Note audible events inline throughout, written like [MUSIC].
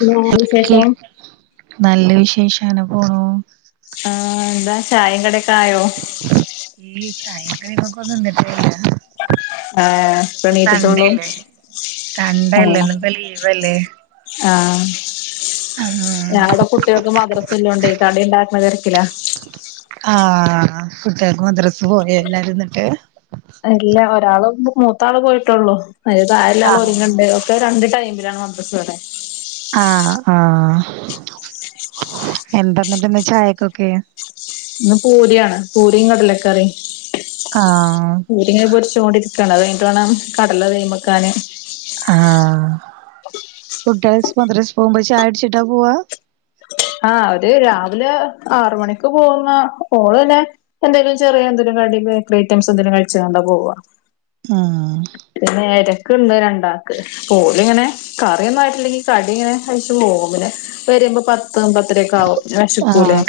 പിന്നെ കേ വിശേഷം നല്ല വിശേഷം അങ്ങനെ പോണു ആഹ് ന്താ ചായിം കടി ക്കായോ? ഈ ചായിം കടിംമ്മക്കെന്നും നിന്ന്ട്ടില്ല. [INAUDIBLE] ആഹ്, പ്പെണീറ്റ്റ്റൊള്ളൂ അല്ലേ സൺഡേ അല്ലേ ആഹ്. ഇന്നിപ്പോ ലീവല്ലേ ആഹ്. ഞാ വടേ കുട്ട്യാൾക്ക് മദ്രസല്ലോണ്ടേയ് കടിണ്ടാക്ക്ണ തെരക്കിലാ. ആഹ് കുട്ട്യാൾക്ക് മദ്രസ് പോയോ എല്ലാരും ന്നിട്ട്. അല്ല ഒരാള് മൂത്താള് പോയിട്ടോള്ളു അയിന് താഴെള്ള ആള് ആഹ് ഒരുങ്ണ്ട്. ഇപ്പ രണ്ട് ടൈമിലാണ് മദ്രസ് വടേ. ആഹ് ആഹ് എന്താന്നിട്ട് ന്ന് ചായക്കൊക്കെ? ന്ന് പൂരിയാണ് പൂരിം കടലക്കറിം. ആഹ്. പൂരിങ്ങനെ പൊരിചോ ണ്ടിരിക്കാണ് അത് കയ്ഞ്ഞിട്ടുവാണം കടല തീയ്മക്കാന്. ആഹ് കുട്ട്യാള് മദ്രസ് പോവുമ്പോ ചായൊടിച്ചിട്ടാ പോവ്വാ? ആഹ് അവര് രാവിലെ ആറുമണിക്ക് പോകുന്ന ഓള് പിന്നെ എന്തേലും ചെറിയ എന്തേലും കടി ബേക്കറി ഐറ്റംസ് എന്തേലും കഴിച്ച്ങ്ങാണ്ടാ പോവ്വാ. ഉം പിന്നെയാര്? ക്ക്ണ്ണ് രണ്ടാക്ക് പ്പോ ഓലിങ്ങനെ കറിയൊന്നും ആയിട്ടില്ലെങ്കി കടി ഇങ്ങനെ കഴിച് പോവും. വരുമ്പോ പത്തും പത്തരേയൊക്കെ ആവും. വെശക്കൂലേ ആഹ്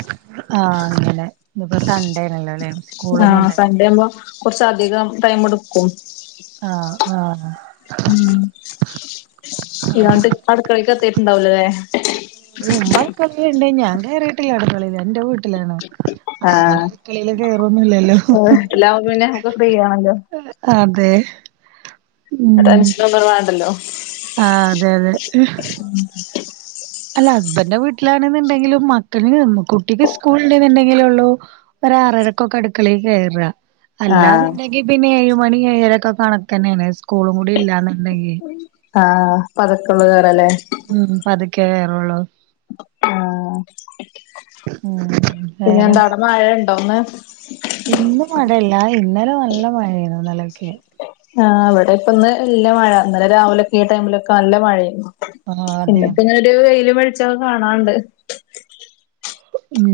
ആഹ് അങ്ങനെ ഇന്നിപ്പോ സൺ‌ഡേയാണല്ലോലേ. ആഹ് സൺഡേ ആവുമ്പോ കൊർച്ചധികം ടൈം ടുക്കും. ആഹ് ആഹ്. ഉം ഇയാണ്ട് അടുക്കളീക്ക് എത്തീയിട്ടുണ്ടാവുല്ലലേ. പിന്നെ ഉമ്മ അട്ക്കളീല്ണ്ട് ഞാൻ കേറീട്ടില്ല അടുക്കളീല് ന്റെ വീ ട്ടിലാണ് അപ്പോ പിന്നെ ആഹ് അടുക്കളെല് കേറൊന്നുല്ലല്ലോ. എല്ലാവും പിന്നേ ഒക്കെ ഫ്രീയാണല്ലോ. അതെ ഉം ടെൻഷനൊന്നും വേണ്ടല്ലോ. ആഹ് അതെ അതെ. [INAUDIBLE] അല്ല ഹസ്ബന്റെ വീട്ടിലാണ്ന്ന്ണ്ടങ്കിലും മക്കൾ കുട്ടിക്ക് സ്ക്കൂള്ണ്ടെന്നുണ്ടെങ്കിലൊള്ളൂ ഒരാറരക്കൊക്കെ അടുക്കളീ കേറാ. ആഹ് അല്ലാന്നുണ്ടെങ്കി പിന്നെ ഏഴ് മണി ഏഴരകൊ കണക്കന്നേണ് സ്കൂളും കൂടി ഇല്ലാന്നുണ്ടെങ്കി. ആഹ് [UNINTELLIGIBLE] ല്ലേ. ഉം പതുക്കേ കേറൂള്ളൂ. ആഹ് ഉം വേറെന്താ പിന്നെന്താവടേ മഴണ്ടോ ന്ന്? ഇന്ന് മഴയില്ല ഇന്നലെ നല്ല മഴയാരുന്നു ഇന്നലെക്കെ. ആഹ് ഇവടെപ്പന്ന് ഇല്ല മഴ ഇന്നലെ രാവിലെക്കെ ഈ ടൈമിലൊക്കെ നല്ല മഴെര്ന്നു. ആഹ് അതെ അതെ ഇന്നിപ്പങ്ങനൊരു വെയിലും വെളിച്ചക്കെ കാണാണ്ട്. ഉം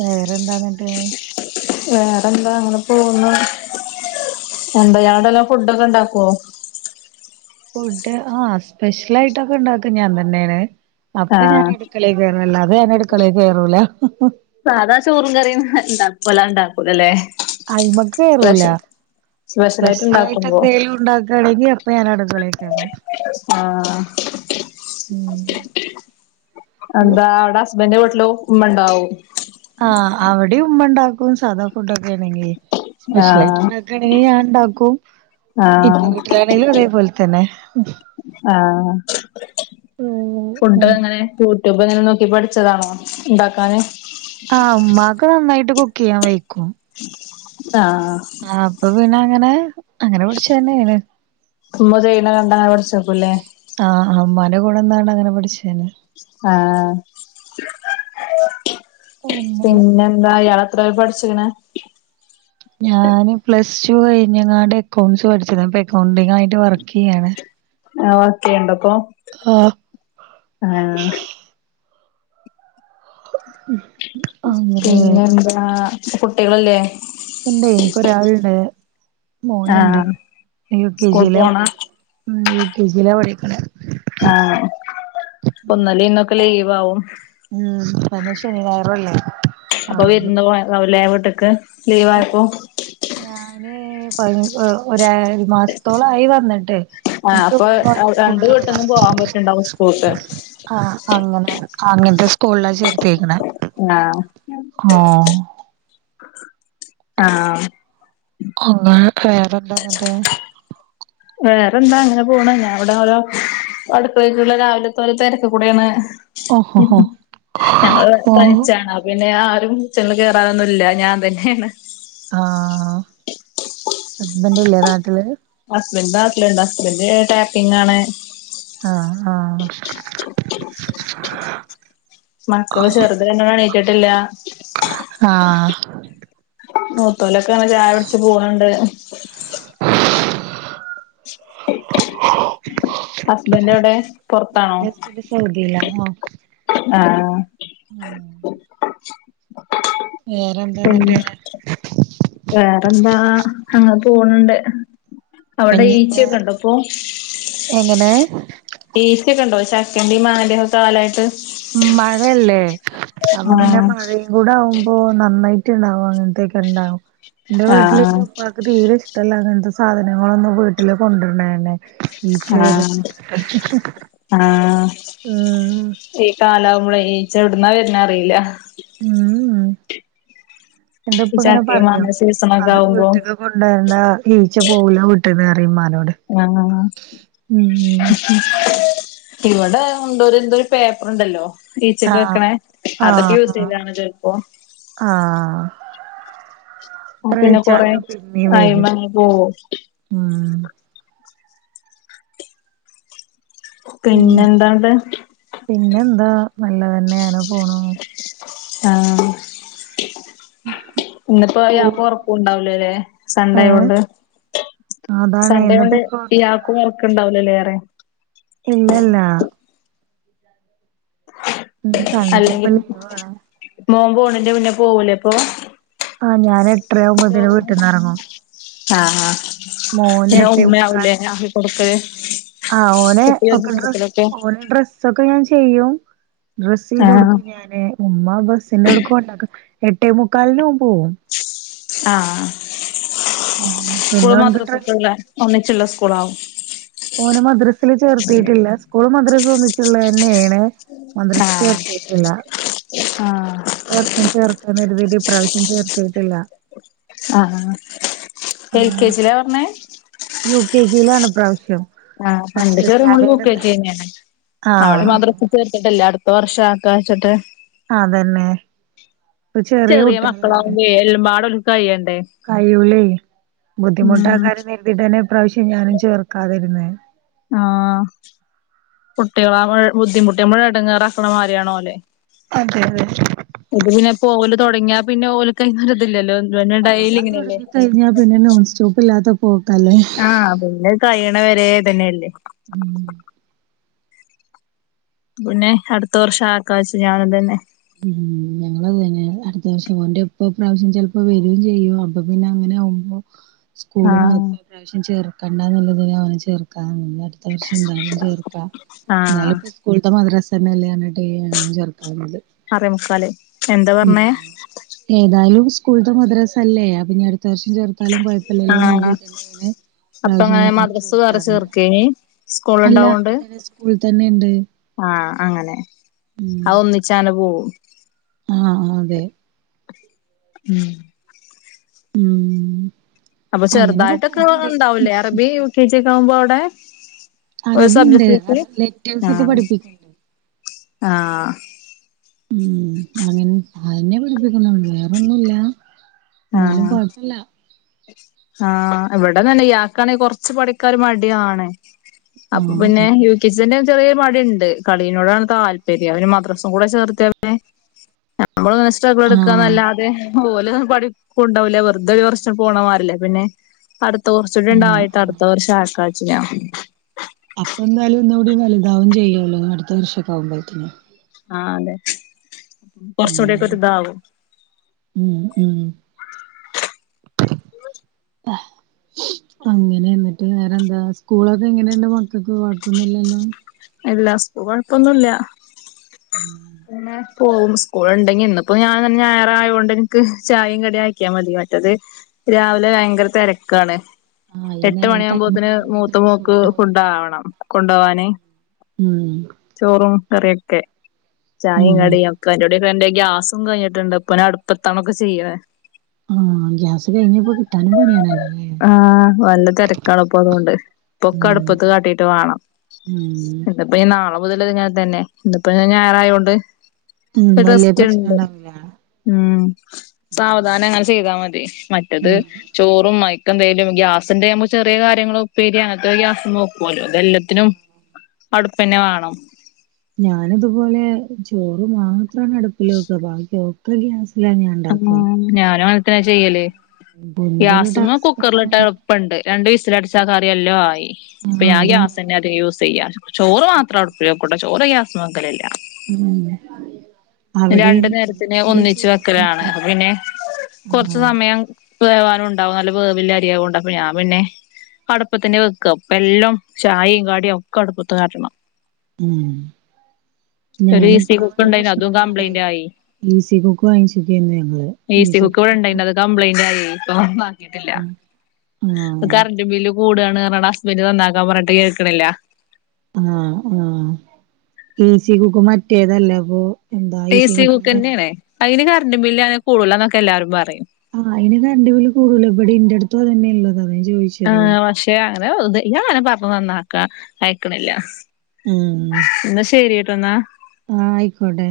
വേറെന്താന്നിട്ട്? വേറെന്താ അങ്ങനെ പോകുന്നു എന്താ യാടെല്ലാം ഫുഡോക്കെ ണ്ടാക്കുവോ? ഫുഡ് ആഹ് സ്പെഷ്യലായിട്ടൊക്കെ ഉണ്ടാക്കാ ഞാൻ തന്നെണ്. അപ്പോ ഞാൻ ആഹ് അടുക്കളേക്കേറും അല്ലാതെ ഞാൻ അടുക്കളേ കേറുലാ. സാദാ ചോറും കറിം വല്ലാ വല്ലാതെ ഇണ്ടാക്കൂലലേ. അയിമേക്കേറൂലാ സ്പെഷ്യലായിട്ട് എന്തൊലും ഉണ്ട ക്കാണെങ്കി അപ്പോ ഞാന് അടുക്കളേ കേറും. ആഹ് [INAUDIBLE] എന്താ അവടെ ഹസ്ബൻന്റെ വീട്ടിലും ഉമ്മ ഇണ്ടാവും ആഹ് അവടെയും ഉമ്മ ഉണ്ടാക്കും സാദാ ഫുഡ് ഒക്കെ ആണെങ്കി സ്പെഷ്യലായിട്ട് ആഹ് ഇണ്ടാക്കണേ ഞാൻ ണ്ടാക്കും ഇന്റെ ആഹ് വീട്ടിലാണെലും അതേപോലെ തന്നെ ആഹ് ഫുഡോക്കെ ഉം എങ്ങനെ യു ട്യൂബ്ങ്ങാനും നോക്കി പഠിച്ചതാണോ ഇണ്ടാക്കാന് ആഹ് ഉമ്മാക്ക് നന്നായിട്ട് കുക്ക് ചെയ്യാൻ വെയ്ക്കും ആഹ് ആഹ് അപ്പോ പിന്നെ അങ്ങനെ അങ്ങനെ പഠിച്ച തന്നെയാണ് ഉമ്മ ചെയ്യണ കണ്ട് അങ്ങനെ പഠിച്ചേക്കുലെ ആഹ് ഉമ്മാന്റെ കൂടെ നിന്നാണ് അങ്ങനെ പഠിച്ചേന് ആഹ് അങ്ങനെ പിന്നെ എന്താ ഇയാ എത്രവരെ പഠിച്ചിക്ക്ണ് ഞാന് പ്ലസ് ടു കഴിഞ്ഞ്ങ്ങാണ്ട് എക്കൗണ്ട്സ് പഠിച്ചതാ ഇപ്പോ എക്കൗണ്ടിങ്ങായിട്ട് വർക്ക് ചെയ്യാണ് ആഹ് വർക്കെയേണ്ടപ്പോ ആഹ് ആഹ് ഉം പിന്നെ എന്താ കുട്ടികളില്ലേ ഇണ്ട് എനിക്കൊരാള്ണ്ട് മോനുണ്ട് ആഹ് യു കെ സ്കൂൾ ജിലാ പോണ പഠിക്കണ ഉം യു കെ ജിലാ പഠിക്കുന്നെ ആഹ് ഇന്നലെയും ഇന്നൊക്കെ ലീവാവും ഉം തന്നെ ശനി ഞായറും അല്ലേ അപ്പോ ആഹ് വിരുന്നു പോയത് ലീവല്ലേ ആവൂല്ലേ വീട്ട്ക്ക് ലീവയപ്പോ അല്ല ഞാന് പതിന ഒരു മാസത്തോളവായി വന്നിട്ട് ആഹ് എനിക്ക് അപ്പോ ഇവിടുന്ന് ഓരോ രണ്ട് സ്കൂളിൽ വിടാം വീട്ടന്നും പോവാൻ പറ്റണ്ടാവും സ്കൂൾക്ക് ആഹ് അങ്ങനെ അങ്ങനത്തെ സ്കൂളിലാ ചേർത്തെക്കണേ ആഹ് ആഹ് അങ്ങനെ വേറെന്താന്നിട്ട് വേറെ ന്താ അങ്ങനെ പോണ് ഞാനിവിടെ ഓരോ അടുക്കളീക്കുള്ള രാവിലത്തെ പോലെ തിരക്ക് കൂടെയാണ് ഇ ഓഹോഹോ ഹും ഞങ്ങളിവിടെ ഓ തനിച്ചാണ് പിന്നെ ആരും കിച്ചണിൽ കേറാനൊന്നുല്ല ഞാൻ തന്നെയാണ് ആഹ് ഹസ്ബന്റ് ല്ലേ നാട്ടില് ഹസ്ബൻഡ് നാട്ടിലുണ്ട് ഹസ്ബൻഡ് ടാപ്പിംഗാണ് ആഹ് ആഹ് മക്കള് ചെറുത് രണ്ടെണ്ണം എണീറ്റിട്ടില്ല ആഹ് മൂത്തോലൊക്കെ അങ്ങനെ ചായുട്ച് പോവ്ണ്ട് ഹസ്ബൻഡ് എവിടെ പുറത്താണോ എന്റെ സൗദിയിലാ ഹാ ആഹ് വേറെന്താ പിന്നെ എന്നിട്ട് വേറെന്താ അങ്ങനെ പോണണ്ട് അവിടെ ഈച്ച ഇഞ്ഞിന്ന് യൊക്കെ ണ്ടോപ്പൊ എങ്ങനെ ഈച്ചയൊക്കെണ്ടോ ഈ ചക്കയുടെ മാങ്ങയുടെയും ഒക്കെ കാലായിട്ട് മഴല്ലേ അപ്പൊ പിന്നെ ആഹ് മഴ കൂടെ ആകുമ്പോ നന്നായിട്ട് ഉണ്ടാവും അങ്ങനത്തൊക്കെ ഉണ്ടാവും എന്റെ വീട്ടില് ആഹ് ന്റെ പ്പാക്ക് ക്ക് തീരെ ഇഷ്ടല്ല അങ്ങനത്തെ സാധനങ്ങളൊക്കെ വീട്ടില് കൊണ്ടര്ണന്നെ ഈച്ച വരും എന്ന് ആഹ് പറഞ്ഞിട്ട് ആഹ് ഈ കാലാവുമ്പളേയ് ഈച്ച എവുടുന്നാ വരുന്ന അറിയില്ല ആഹ് ആഹ് ഈ എന്റ്പ്പങ്ങനെ ചക്കയും പറയും മാങ്ങ സീസണൊക്കെ അതും ആവുമ്പോ വ്ട്ട്ക്ക് കൊണ്ടരണ്ട ഈച്ച പോകൂല വീട്ട്ന്ന്റയുംമ്മാനോട് ആഹ് ആഹ് ആഹ് ഇവിടെ ഉണ്ടോര്ന്തോരു പേപ്പർണ്ടല്ലോ ഈച്ചക്ക് ആഹ് വെക്കണേ അതൊക്കെ ആഹ് യൂസ് ആഹ് ചെയ്താണ് ചെൽപ്പോ ആഹ് പിന്നെ കൊറേ ത്രച്ചാലും പിന്നേം വരും അയിമങ്ങ് പോവും ഉം ഉം പിന്നെന്താണ്ട് പിന്നെന്താ നല്ല തന്നെയന്നെ പോണ് ആഹ് ഇന്ന്പ്പോ ഓ യാക്ക് ഒറക്കോണ്ടാവൂലല്ലേ സൺണ്ടേ ഏ ആയോണ്ട് അതാണ് സൺഡേ ഇന്നിപ്പോ ആയോണ്ട് ഇപ്പൊ ഇയാക്കും ഒറക്ക്ണ്ടാവൂലല്ലേറയാ ഇല്ലല്ല ഉം സൺഡേപ്പൊ അല്ലെങ്കിൽ ലീവ് ആണ് മോൻ പോണേന്റെ മുന്നെ പോവല്ലേപ്പൊ ആഹ് ഞാനെട ജോബ്ന് ആഹ് ആഹ് മോന് പിന്നെ എട്ടേ ഉമ്മയാവുംലേ കൊടുക്ക്വേ ആഹ് ഓലെ ഒക്കെ ഡ്രസ്സ് ഓലെ ഡ്രസ്സൊക്കെ ഞാൻ ചെയ്യും ഡ്രസ്സ്‌ ചെയ്ത് ആ കൊടുക്കും ഞാന് ഉമ്മാ ബസ്സിന്റെ അവ്ട്ക്ക് കൊണ്ടാക്കും എട്ടേമുക്കാലിന് മുമ്പ് പോവും ആഹ് ഉം പിന്നെ സ്കൂളും ഓൻക്ക് ഡ്രസ്സ് മദ്രസക്കല്ലേ ഒന്നച്ച്ള്ള സ്കൂളാവും ഓനെ മദ്രസ്സ് ചേർത്തീട്ടില്ല സ്കൂളും മദ്രസും ഒന്നിച്ച്ള്ളന്നെയാണ് മദ്രസ്സ് ആ ചേർത്തീട്ടില്ല ആഹ് ത്തവർഷം ചേർക്കാന്ന് കരുതീട്ട് ഇപ്രാവശ്യം ചേർത്തീട്ട്ല്ല ആഹ് ഹാ എൽ കെ ജിലാ വിടണേ യൂ കെ ജിലാണ് ഇപ്രാവശ്യം ആഹ് എന്റെ ഫസ്റ്റ് ചെറിയ മോള് യൂ സ്റ്റാൻഡേർഡ്ന്ന് കെജിന്നെയാണ് അവളെ ആഹ് മദ്ര പ്പചേർത്ത്ട്ട്ല്ല അട്ത്ത വർഷം ആക്കാഞ്ഞ്വെച്ചിട്ട് അതന്നെ ചെറിയ മക്കളാവുമ്പേ എല്ലമ്പാടൊക്ക് കയ്യണ്ടേ കൈയ്യൂല്ലേ ബുദ്ധിമുട്ടാക്കാര്യം കെര്തിട്ട്ന്നെ ഈ പ്രാവിശ്യം ഞാനും ചേർക്കാതിരുന്നേ ആഹ് കുട്ടികള അവ് ബുദ്ധിമുട്ടി നമ്മളെ എടങ്ങറാക്കണ മാതിരിയാണോലെ അതെ അതെ ഇത് പിന്നെപ്പോ ഓല് തൊടങ്ങിയാ പിന്നെ ഓല്ക്ക് അയ്നൊര്തില്ലലോ പിന്നെ ഡെയ്ലിങ്ങനെയല്ലേ ഇനി കഴിഞ്ഞാ പിന്നെ നോൺ സ്റ്റോപ്പില്ലാത്ത പോക്കാ അല്ലേ ആഹ് അത്പിന്നെ കയ്യണവരേ ഇതന്നെയല്ലേ ഉം പിന്നെ അടുത്ത വർഷം ആക്ക വെച്ചു ഞാൻതന്നെ ഉം ഞങ്ങളതന്നെ അടുത്ത വർഷം ഓന്റെ ഉപ്പ പ്രാവശ്യം ചെലപ്പോ വര്വേം ചെയ്യും അപ്പൊ പിന്നെ അങ്ങനെ ആവുമ്പോ സ്കൂള് ആഹ് മത്രേം ഈ പ്രാവശ്യം ചേർക്കണ്ടാന്ന്ള്ളതിനാ അവനെ ചേർക്കാതെനിന്നെ ത്തവർഷം എന്തായാലും ചേർക്കാ ആഹ് എന്നാല് സ്കൂള്ത്തെ മദ്രാസന്നല്ലേർഞ്ഞ്ട്ട് ഈ ഏഹ് ചേർക്കാറ്ണ്ട് ആറേമുക്കാല് എന്താ പറഞ്ഞേ ഏതായാലും സ്കൂള്ത്തെ മദ്രാസല്ലേ അപ്പ്നിഅട് അട്ത്തവർഷം ചേർത്താലും കൊയപ്പ്ല്ലല്ലോന്ന് ആഹ് കര്തീട്ടന്നെയാണ് ഈ അപ്പൊ പ്രാവശ്യം അങ്ങനെ ഞങ്ങളും മദ്രസ് വേറെ ചേർക്കാതിര്ന്നെ ചേർക്കേനി സ്കൂൾ അല്ല ഉണ്ടാവോണ്ട് ഇവ്ടെത്തന്നെ സ്കൂളിൽ തന്നെണ്ട് ആഹ് അങ്ങനെ അവൊന്നിച്ചങ്ങ്നെ പോവും ആഹ് ആഹ് അതെ ഉം ഉം അപ്പൊ അങ്ങനൊക്കെ ചെറുതായിട്ടൊക്കെ പോണ്ട് ഉണ്ടാവുലേ അറബി യു കെ ജി ഒക്കാവുമ്പോ അവ്ടെ ഒരു അറബിണ്ട് സബ്ജക്ട് [UNINTELLIGIBLE] ലെറ്റേഴ്സ് ഒക്കെ ആഹ് പഠിപ്പിക്ക്ണ്ട് ആഹ് ഉം അങ്ങൻ അതന്നെപഠിപ്പിക്കുന്നുള്ളു വേറൊന്നുല്ല ന്നാലും ആഹ് കൊഴപ്പല്ല ആഹ് ഇവിടതന്നെ ഇയാക്കാണെ കൊറച്ച് പഠിക്കാ ഒരു മടിയാണ്. അപ്പൊ ആഹ് പിന്നെ ആഹ് യൂ കെ ജി തന്നെ ചെറിയൊരു മടിണ്ട്. കളിയിനോടാണ് താല്പര്യം അവന് മദ്രസും കൂടെ ചേർത്ത്യാ [UNINTELLIGIBLE] നമ്മള് ങ്ങനെ സ്ട്രഗിൾ ആഹ് ഇട്ക്കാന്നല്ലാതെ ഓലു പഠിക്കുണ്ടാവൂല്ല വെറുതെ കൊർ പോണ മാറ്യല്ലേ പിന്നെ അടുത്ത കുറച്ചൂടി ആഹ് ആണ്ടായിട്ട് ആഹ് അടുത്ത വർഷാക്കാന്നെച്ചു ഞാൻ. അപ്പെന്തായിലും ഒന്നു കൂടി വലുതാവും ചെയ്യോല്ലോ അടുത്ത വർഷൊക്ക ആകുമ്പോഴ്ത്തിന്. ആഹ് അതെ. അപ്പം ഉം കാറച്ചൂട്യൊക്കൊരിതാവും. ഉം ഉം [UNINTELLIGIBLE] വ അങ്ങനെ, എന്നിട്ട് വേറെന്താ? സ്കൂളൊക്കെ എങ്ങനെയുണ്ട്? മക്കക്ക് കുഴപ്പോന്നില്ലല്ലോ. അല്ല സ്കൂ കുഴപ്പൊന്നുല്ല. ഉം അങ്ങനെ പോവും സ്കൂൾ ഉണ്ടെങ്കി ഇന്നിപ്പോ ഞാൻ തൻ ഞായറായൊണ്ട് ഇൻക്ക് ചായിം കടിം ആക്കിയാ മതി. മറ്റത് രാവിലെ ഭയങ്കര തെരക്കാണ്. ആഹ് ഈ എട്ട് നേ ഈ മണിയാകുമ്പോത്തിന് ടൈമൊക്കെ മൂത്ത ആവുമ്പോഴത്തേനും മോക്ക് ഫുഡാവും ഫുഡ് ഡാവണം കൊണ്ടോവാന്. ഉം ചോറും കറിയൊക്കെ ചായയും ഉം കടിയും ഒക്കെ അയിന്റെടേ ഇപ്പൊ എന്റെ ഗ്യാസും കഴിഞ്ഞിട്ടുണ്ട്. ഇപ്പ നാ അട്പ്പത്താണ് ഒക്കെ ചെയ്യണെ. ആഹ് ഗ്യാസ് കഴിഞ്ഞപ്പോ കിട്ടാനും പണിയാണല്ലോ അല്ലേ ആഹ്. വല്ല തെരക്കാണ്പ്പൊ അതോണ്ട്. ഉം ഇപ്പൊക്കടുപ്പത്ത് കാട്ടിട്ട് വാണം. ഉം ഇന്ന്പ്പോ നാളെ മുതല് ഇങ്ങന തന്നെ. ഇന്ന്പ്പോ ഞാ ഞായറായോണ്ട്. ഉം വലിയ റസ്റ്റ്‌ പ്രശ്നം ണ്ട്. ഉണ്ടാവില്ല ഉം. സാവധാനം അങ്ങനെ ചെയ്താ മതി. മറ്റത് ഉം ചോറും അയക്കെന്തേലും. ഗ്യാസ്ണ്ടേ നമക്ക് ചെറിയ കാര്യങ്ങളുപ്പേരി അങ്ങനത്തെ ഗ്യാസ് വെക്കോല്ലോ. ഇതെല്ലത്തിനും അടുപ്പന്നെ വാണം. ഞാനു ഇതുപോലെ ചോറ് മാത്രാണ് അടുപ്പില് വെക്കാ. ബാക്കി ഒക്കെ ഗ്യാസിലാ ഞാൻ ആഹ്. ഉണ്ടാക്കുക ഞാനു അങ്ങൻതെന്നാ ചെയ്യല്. എന്തൊരു ഗ്യാസുമ്മ കുക്കറില് ടാസ്കാണ് ട്ടാ എ ൾപ്പണ്ട്. രണ്ട് വിസിലടിച്ചാ കറി എല്ലം ആയി. അപ്പം ആഹ് ഞാൻ അതാണ് ഗ്യാസന്നെ അധികം യൂസെയ്യാറ്. ചോറ് മാത്രം അടുപ്പില് വെക്കുട്ടൊ ചോറ് ഗ്യാസ്മ വെക്കലില്ല. ഉം രണ്ട് അവിടെയും നേരത്തിന് ഇതുപോലെ ഒന്നിച്ച് ചോറ് വെക്കലാണ്. മാത്രം അപ്പപിന്നെ കൊറച്ചു ആഹ് സമയം വേവാനുണ്ടാവും നല്ല വേവില്ലെ അരിയാവോണ്ട്. അപ്പ ഞാൻ പിന്നെ അടുപ്പത്തന്നെ വെക്കാ. പ്പ എല്ലാം ചായിം കടിം ഒക്കടുപ്പത്ത് കാട്ടണം. ഉം. ഒരു ഈസി ഞാനിപ്പാ ആ കുക്ക് ഒരു ഉണ്ടായിന് പ്രശ് അതും നം കൊണ്ടേ കംപ്ലൈന്റ് ആയി ഈസി കുക്ക് വാങ്ങിച്ചക്കേന്ന് ഞങ്ങള് ഈസീ കുക്ക് വാ കപ്ലൈന്റ് ആയി ഇപ്പളും വാങ്ങിട്ടില്ല. [UNINTELLIGIBLE] ആഹ് കറൻ്റ് ബില്ലും കൂടാണ് പർഞ്ഞാണ്ട് ഹസ്ബന്ഡ് നന്നാക്കാം പർഞ്ഞ്ട്ട് കേക്ണില്ല. ആഹ് ആഹ്. ഈസി കുക്ക്, മറ്റേതല്ലെ പ്പൊ ഈസി കുക്കെന്നേണ്. അയിന് കറണ്ട് ബില്ല് ആയാ കൂടൂലാന്നൊക്കെ എല്ലാരും പറിം. ആഹ് അയിന് കറണ്ട് ബില്ല് കൂടൂല. ഇവടിം ഇൻ്റെട്ത്തും അതന്ന്യാ ഉള്ളത് അതാ ഞാൻ ചോയിച്ചത്. ക്ഷെ അങ്ങനെ ദ് ഇയാളങ്ങനെ പറഞ്ഞു നന്നാക്ക അയ്ക്ണില്ല. ഉം ഇന്നാ ശരി ട്ടോ ന്നാ. ആഹ് അയിക്കോട്ടെ.